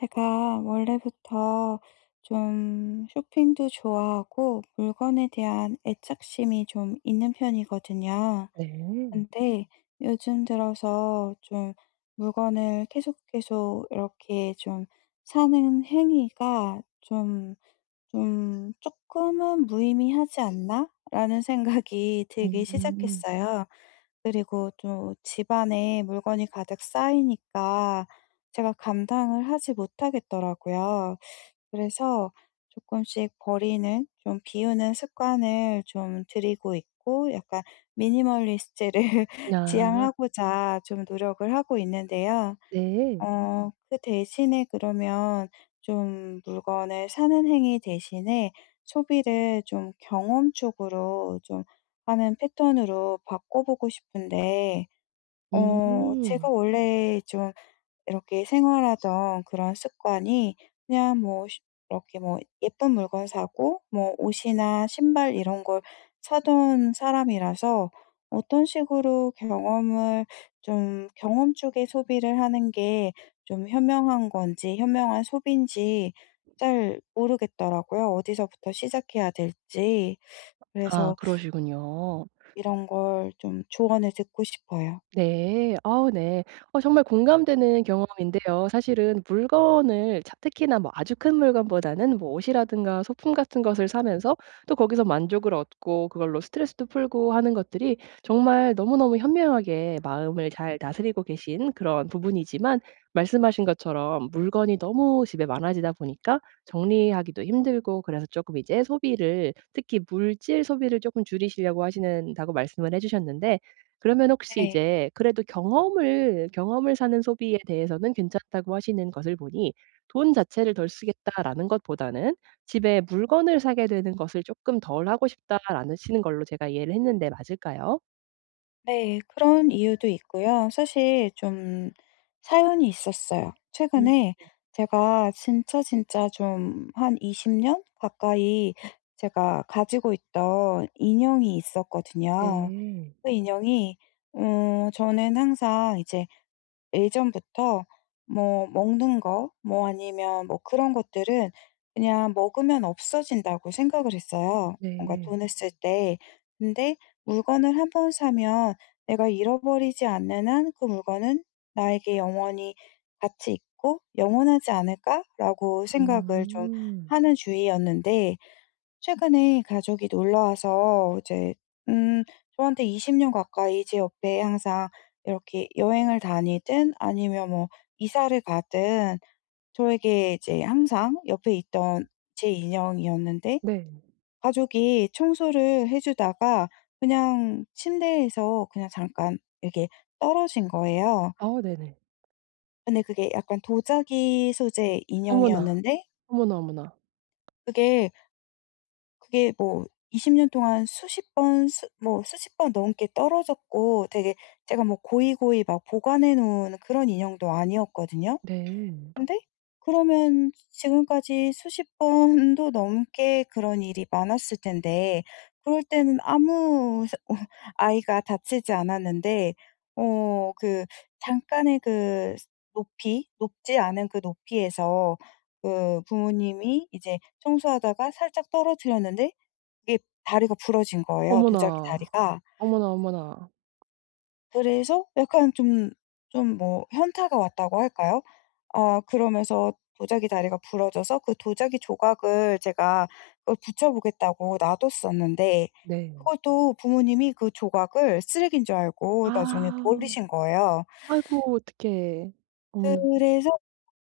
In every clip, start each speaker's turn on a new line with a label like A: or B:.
A: 제가 원래부터 좀 쇼핑도 좋아하고 물건에 대한 애착심이 좀 있는 편이거든요.
B: 네.
A: 근데 요즘 들어서 좀 물건을 계속 계속 이렇게 좀 사는 행위가 좀 '조금은 무의미하지 않나?'라는 생각이 들기
B: 음.
A: 시작했어요. 그리고 또 집안에 물건이 가득 쌓이니까 제가 감당을 하지 못하겠더라고요. 그래서 조금씩 버리는 좀 비우는 습관을 좀 들이고 있고 약간 미니멀리스트를
B: 아.
A: 지향하고자 좀 노력을 하고 있는데요.
B: 네.
A: 그 대신에 그러면 좀 물건을 사는 행위 대신에 소비를 좀 경험 쪽으로 좀 하는 패턴으로 바꿔 보고 싶은데
B: 음.
A: 제가
B: 음.
A: 원래 좀 이렇게 생활하던 그런 습관이 그냥 뭐 쉬 이렇게 뭐 예쁜 물건 사고 뭐 옷이나 신발 이런 걸 사던 사람이라서 어떤 식으로 경험을 좀 경험 쪽에 소비를 하는 게 좀 현명한 건지 현명한 소비인지 잘 모르겠더라고요, 어디서부터 시작해야 될지.
B: 아
A: 그래서
B: 그러시군요.
A: 이런 걸 좀 조언을 듣고 싶어요.
B: 네. 아 네. 정말 공감되는 경험인데요. 사실은 물건을 특히나 뭐 아주 큰 물건보다는 뭐 옷이라든가 소품 같은 것을 사면서 또 거기서 만족을 얻고 그걸로 스트레스도 풀고 하는 것들이 정말 너무너무 현명하게 마음을 잘 다스리고 계신 그런 부분이지만 말씀하신 것처럼 물건이 너무 집에 많아지다 보니까 정리하기도 힘들고, 그래서 조금 이제 소비를 특히 물질 소비를 조금 줄이시려고 하시는다고 말씀을 해 주셨는데, 그러면 혹시
A: 네.
B: 이제 그래도 경험을 사는 소비에 대해서는 괜찮다고 하시는 것을 보니 돈 자체를 덜 쓰겠다라는 것보다는 집에 물건을 사게 되는 것을 쪼끔 덜 하고 싶다라는 시는 걸로 제가 이해를 했는데 맞을까요?
A: 네, 그런 이유도 있고요. 사실 좀 사연이 있었어요.
B: 음.
A: 최근에 제가 진짜 진짜 좀 한 20년 가까이 제가 가지고 있던 인형이 있었거든요.
B: 네.
A: 그 인형이, 저는 항상 이제 예전부터 뭐 먹는 거 뭐 아니면 뭐 그런 것들은 그냥 먹으면 없어진다고 생각을 했어요, 뭔가
B: 네.
A: 돈을 쓸 때. 근데 물건을 한번 사면 내가 잃어버리지 않는 한 그 물건은 '나에게 영원히 가치 있고 영원하지 않을까?'라고 생각을 좀
B: 음.
A: 하는 주의였는데, 최근에 가족이 놀러 와서 이제 음 저한테 20년 가까이 제 옆에 항상 이렇게 여행을 다니든 아니면 뭐 이사를 가든 저에게 이제 항상 옆에 있던 제 인형이었는데,
B: 네.
A: 가족이 청소를 해 주다가 그냥 침대에서 그냥 잠깐 이렇게 떨어진 거예요.
B: 아 네네.
A: 근데 그게 약간 도자기 소재
B: 어머나.
A: 인형이었는데,
B: 어머나, 어머나.
A: 그게 그게 뭐 20년 동안 수십 번, 수 뭐 수십 번 넘게 떨어졌고, 되게 제가 뭐 고이고이 막 보관해 놓은 그런 인형도 아니었거든요.
B: 네.
A: 근데 그러면 지금까지 수십 번도 넘게 그런 일이 많았을 텐데 그럴 때는 아무 아이가 다치지 않았는데, 그 잠깐의 그 높이 높지 않은 그 높이에서 그 부모님이 이제 청소하다가 살짝 떨어뜨렸는데 이게 다리가 부러진 거예요, 도자기
B: 어머나.
A: 다리가.
B: 어머나, 어머나.
A: 그래서 약간 좀 뭐 현타가 왔다고 할까요? 아, 그러면서 도자기 다리가 부러져서 그 도자기 조각을 제가 그걸 붙여 보겠다고 놔뒀었는데,
B: 네.
A: 그것도 부모님이 그 조각을 쓰레기인 줄 알고 나중에
B: 아.
A: 버리신 거예요.
B: 아이고 어떡해. 어머나.
A: 그래서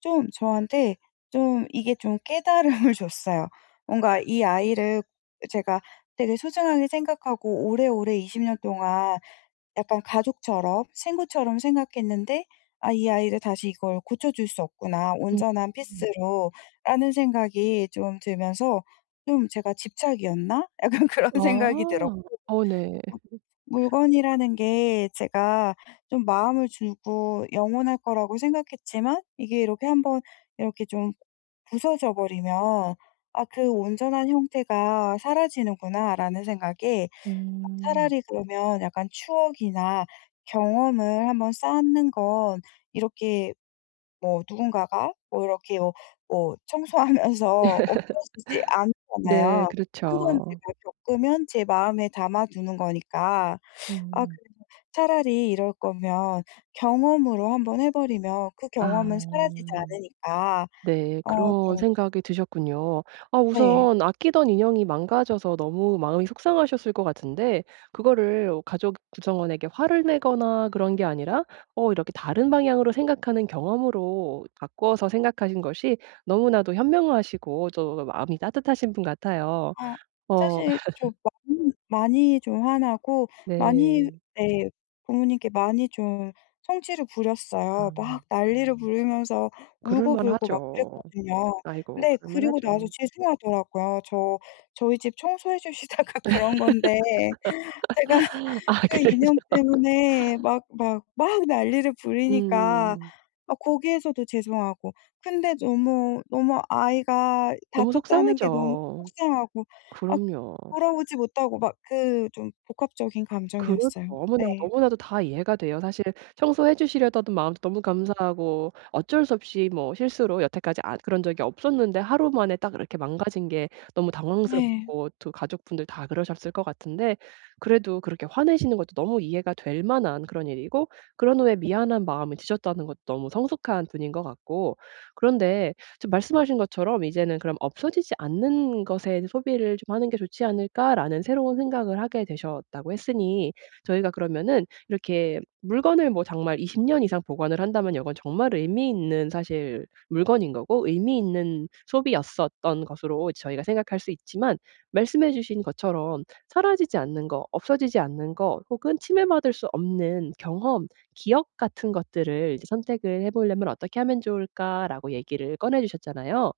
A: 좀 저한테 좀 이게 좀 깨달음을 줬어요. 뭔가 이 아이를 제가 되게 소중하게 생각하고 오래오래 20년 동안 약간 가족처럼 친구처럼 생각했는데, '아, 이 아이를 다시 이걸 고쳐줄 수 없구나.
B: 음.
A: 온전한
B: 음.
A: 피스로.'라는 생각이 좀 들면서 '좀 제가 집착이었나?' 약간 그런 생각이
B: 아.
A: 들었고,
B: 어 네.
A: 물건이라는 게 제가 좀 마음을 주고 영원할 거라고 생각했지만 이게 이렇게 한번 이렇게 좀 부서져 버리면 '아, 그 온전한 형태가 사라지는구나.'라는 생각에,
B: 음.
A: 차라리 그러면 약간 추억이나 경험을 한번 쌓는 건 이렇게 뭐 누군가가 뭐 이렇게 뭐, 뭐 청소하면서 없어지지
B: 네.
A: 않잖아요. 한 번
B: 그렇죠.
A: 제가 겪으면 제 마음에 담아두는 거니까. 아,
B: 음.
A: 그래서 차라리 이럴 거면 경험으로 한번 해 버리면 그
B: 아.
A: 경험은 사라지지 않으니까.
B: 네. 그런
A: 좀.
B: 생각이 드셨군요. 아,
A: 네.
B: 우선 아끼던 인형이 망가져서 너무 마음이 속상하셨을 것 같은데, 그거를 가족 구성원에게 화를 내거나 그런 게 아니라 이렇게 다른 방향으로 생각하는 경험으로 바꿔서 생각하신 것이 너무나도 현명하시고 또 마음이 따뜻하신 분 같아요.
A: 어
B: 어
A: 사실 좀 많이 많이 좀 화나고 많이.
B: 네.
A: 네. 부모님께 많이 좀 성질을
B: 아,
A: 부렸어요. 막 난리를 부리면서 울고불고 막
B: 그럴만하죠.
A: 그랬거든요.
B: 아이고,
A: 근데 그리고 나서
B: 그럴만하죠.
A: 죄송하더라고요. "저 저희 집 청소해 주시다가 그런 건데 제가"
B: 아
A: 그
B: 그래서.
A: 인형 때문에 막 막 막 난리를 부리니까
B: 음.
A: 아 거기에서도 죄송하고, 근데 너무, 너무 아이가
B: 너무
A: 다쳤다는 게 너무
B: 속상하죠.
A: 속상하고, 아,
B: 그럼요.
A: 돌아오지 못하고 막 그 좀 복합적인
B: 그렇죠.
A: 감정이었어요.
B: 너무나
A: 네.
B: 너무나도 다 이해가 돼요. 사실 청소해 주시려던 마음도 너무 감사하고, 어쩔 수 없이 뭐 실수로 여태까지 아 그런 적이 없었는데 하루 만에 딱 이렇게 망가진 게 너무
A: 네.
B: 당황스럽고 또 가족분들 다 그러셨을 것 같은데, 그래도 그렇게 화내시는 것도 너무 이해가 될 만한 그런 일이고, 그런 후에 미안한 마음이 드셨다는 것도 너무 성숙한 분인 것 같고. 그런데 지금 말씀하신 것처럼 '이제는 그럼 없어지지 않는 것에 소비를 좀 하는 게 좋지 않을까?'라는 새로운 생각을 하게 되셨다고 했으니, 저희가 그러면은 이렇게 물건을 뭐 정말 20년 이상 보관을 한다면 이건 정말 의미 있는 사실 물건인 거고 의미 있는 소비였었던 것으로 저희가 생각할 수 있지만, 말씀해 주신 것처럼 사라지지 않는 거, 없어지지 않는 거, 혹은 침해받을 수 없는 경험, 기억 같은 것들을 이제 선택을 해 보려면 어떻게 하면 좋을까라고 얘기를 꺼내 주셨잖아요.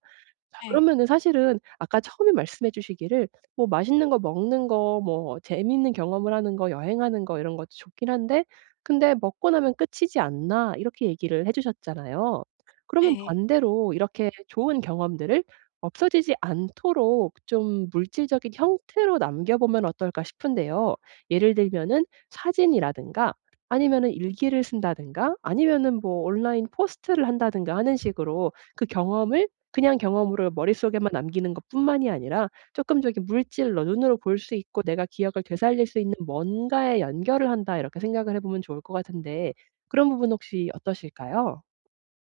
B: 자,
A: 네.
B: 그러면은 사실은 아까 처음에 말씀해 주시기를 뭐 맛있는 거 먹는 거, 뭐 재미있는 경험을 하는 거, 여행하는 거 이런 것도 좋긴 한데 "근데 먹고 나면 끝이지 않나?" 이렇게 얘기를 해 주셨잖아요. 그러면
A: 네.
B: 반대로 이렇게 좋은 경험들을 없어지지 않도록 좀 물질적인 형태로 남겨 보면 어떨까 싶은데요. 예를 들면은 사진이라든가 아니면은 일기를 쓴다든가 아니면은 뭐 온라인 포스트를 한다든가 하는 식으로 그 경험을 그냥 경험으로 머릿속에만 남기는 것뿐만이 아니라 조금 쪼끔 물질로 눈으로 볼 수 있고 내가 기억을 되살릴 수 있는 뭔가에 연결을 한다, 이렇게 생각을 해 보면 좋을 것 같은데 그런 부분 혹시 어떠실까요?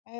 A: 어.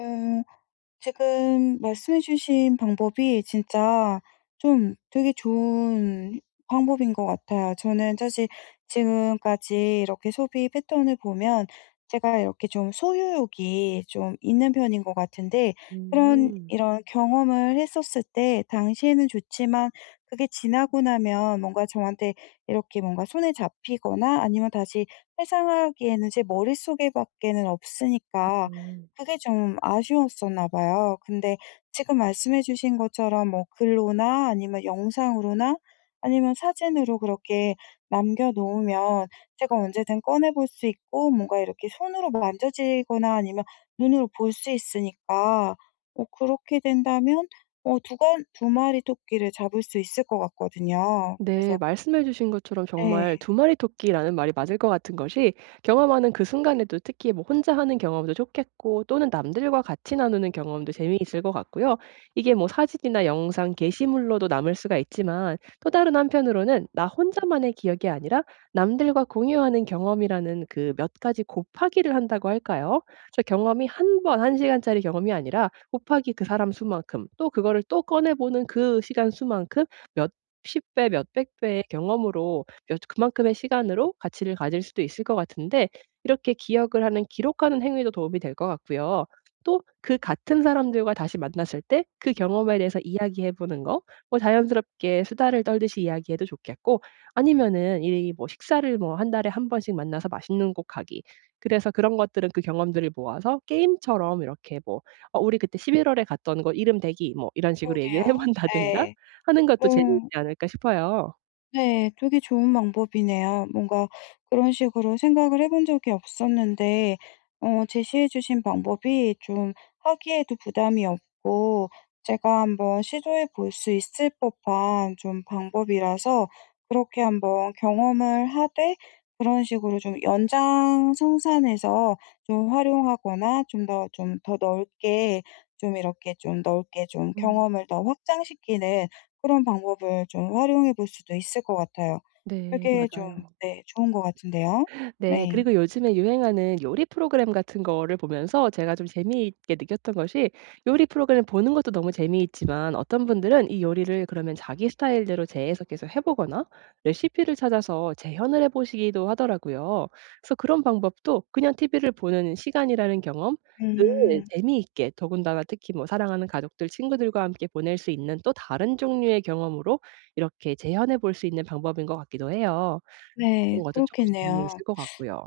A: 지금 말씀해 주신 방법이 진짜 좀 되게 좋은 방법인 것 같아요. 저는 사실 지금까지 이렇게 소비 패턴을 보면 제가 이렇게 좀 소유욕이 좀 있는 편인 것 같은데, 그런
B: 음.
A: 이런 경험을 했었을 때 당시에는 좋지만 그게 지나고 나면 뭔가 저한테 이렇게 뭔가 손에 잡히거나 아니면 다시 회상하기에는 제 머릿속에밖에는 없으니까
B: 네.
A: 그게 좀 아쉬웠었나 봐요. 근데 지금 말씀해 주신 것처럼 뭐 글로나 아니면 영상으로나 아니면 사진으로 그렇게 남겨 놓으면 제가 언제든 꺼내 볼 수 있고, 뭔가 이렇게 손으로 만져지거나 아니면 눈으로 볼 수 있으니까 그렇게 된다면 두 마리 토끼를 잡을 수 있을 것 같거든요.
B: 네,
A: 그래서.
B: 말씀해 주신 것처럼 정말
A: 네.
B: '두 마리 토끼'라는 말이 맞을 것 같은 것이, 경험하는 그 순간에도 특히 뭐 혼자 하는 경험도 좋겠고 또는 남들과 같이 나누는 경험도 재미있을 것 같고요. 이게 뭐 사진이나 영상 게시물로도 남을 수가 있지만 또 다른 한편으로는 나 혼자만의 기억이 아니라 남들과 공유하는 경험이라는, 그 몇 가지 곱하기를 한다고 할까요? 저 경험이 한 번 한 시간짜리 경험이 아니라 곱하기 그 사람 수만큼 또 그거를 또 꺼내 보는 그 시간 수만큼 몇 십 배 몇 백 배의 경험으로 몇 그만큼의 시간으로 가치를 가질 수도 있을 것 같은데, 이렇게 기억을 하는, 기록하는 행위도 도움이 될 것 같고요. 또 그 같은 사람들과 다시 만났을 때 그 경험에 대해서 이야기해 보는 거, 뭐 자연스럽게 수다를 떨듯이 이야기해도 좋겠고 아니면은 이 뭐 식사를 뭐 한 달에 한 번씩 만나서 맛있는 곳 가기. 그래서 그런 것들은 그 경험들을 모아서 게임처럼 이렇게 뭐 "어 우리 그때 11월 월에 갔던 곳 이름 대기." 뭐 이런 식으로 얘기를 해
A: 그러게요.
B: 본다든가
A: 네.
B: 하는 것도 재미있지
A: 뭐.
B: 않을까 싶어요.
A: 네. 되게 좋은 방법이네요. 뭔가 그런 식으로 생각을 해본 적이 없었는데 제시해 주신 방법이 좀 하기에도 부담이 없고 제가 한번 시도해 볼 수 있을 법한 좀 방법이라서, 그렇게 한번 경험을 하되 그런 식으로 좀 연장생산해서 좀 활용하거나 좀 더 좀 더 넓게 좀 이렇게 좀 넓게 좀
B: 음.
A: 경험을 더 확장시키는 그런 방법을 좀 활용해 볼 수도 있을 것 같아요. 음.
B: 네
A: 그게 좀,
B: 맞아요.
A: 네, 좋은 것 같은데요.
B: 네.
A: 네.
B: 그리고 요즘에 유행하는 요리 프로그램 같은 거를 보면서 제가 좀 재미있게 느꼈던 것이, 요리 프로그램 보는 것도 너무 재미있지만 어떤 분들은 이 요리를 그러면 자기 스타일대로 재해석해서 해 보거나 레시피를 찾아서 재현을 해 보시기도 하더라고요. 그래서 그런 방법도 그냥 TV를 보는 시간이라는 경험을
A: 음.
B: 재미있게, 더군다나 특히 뭐 사랑하는 가족들, 친구들과 함께 보낼 수 있는 또 다른 종류의 경험으로 이렇게 재현해 볼 수 있는 방법인 것 같기도 해요.
A: 네.
B: 그런 것도 조금
A: 그렇겠네요.
B: 재미있을 것 같고요.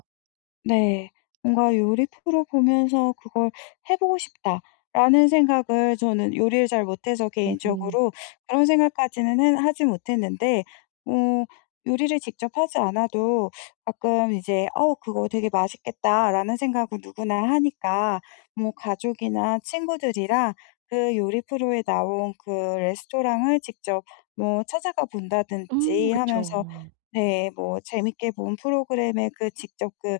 A: 네. 뭔가 요리 프로 보면서 '그걸 해 보고 싶다.'라는 생각을 저는 요리를 잘 못해서
B: 네.
A: 개인적으로 그런 생각까지는 해 하지 못했는데, 어 요리를 직접 하지 않아도 가끔 이제 '어 그거 되게 맛있겠다.'라는 생각을 누구나 하니까 뭐 가족이나 친구들이랑 그 요리 프로에 나온 그 레스토랑을 직접 뭐 찾아가 본다든지 하면서,
B: 그쵸.
A: 네, 뭐 재밌게 본 프로그램의 그 직접 그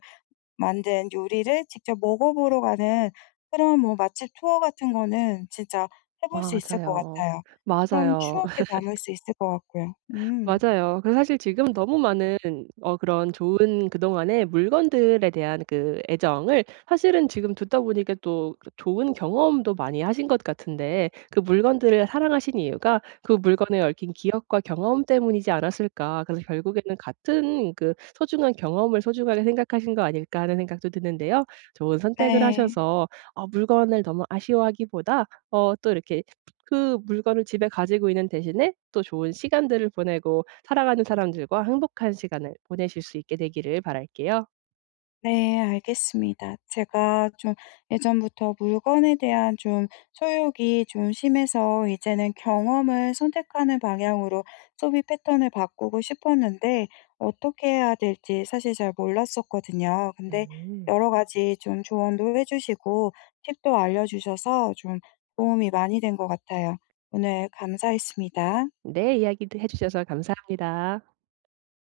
A: 만든 요리를 직접 먹어보러 가는 그런 뭐 맛집 투어 같은 거는 진짜 해볼 수 있을 것
B: 맞아요.
A: 같아요. 그럼
B: 맞아요.
A: 추억에 남을 수 있을 것 같고요. 음.
B: 맞아요. 그래서 사실 지금 너무 많은 그런 좋은 그동안의 물건들에 대한 그 애정을, 사실은 지금 듣다 보니까 또 그 좋은 경험도 많이 하신 것 같은데, 그 물건들을 사랑하신 이유가 그 물건에 얽힌 기억과 경험 때문이지 않았을까. 그래서 결국에는 같은 그 소중한 경험을 소중하게 생각하신 거 아닐까 하는 생각도 드는데요. 좋은 선택을
A: 네.
B: 하셔서 물건을 너무 아쉬워하기보다 또 이렇게 그 물건을 집에 가지고 있는 대신에 또 좋은 시간들을 보내고 사랑하는 사람들과 행복한 시간을 보내실 수 있게 되기를 바랄게요.
A: 네, 알겠습니다. 제가 좀 예전부터 물건에 대한 좀 소욕이 좀 심해서 이제는 경험을 선택하는 방향으로 소비 패턴을 바꾸고 싶었는데 어떻게 해야 될지 사실 잘 몰랐었거든요. 근데
B: 네.
A: 여러 가지 좀 조언도 해 주시고 팁도 알려 주셔서 좀 도움이 많이 된 것 같아요. 오늘 감사했습니다.
B: 네. 이야기도 해 주셔서 감사합니다.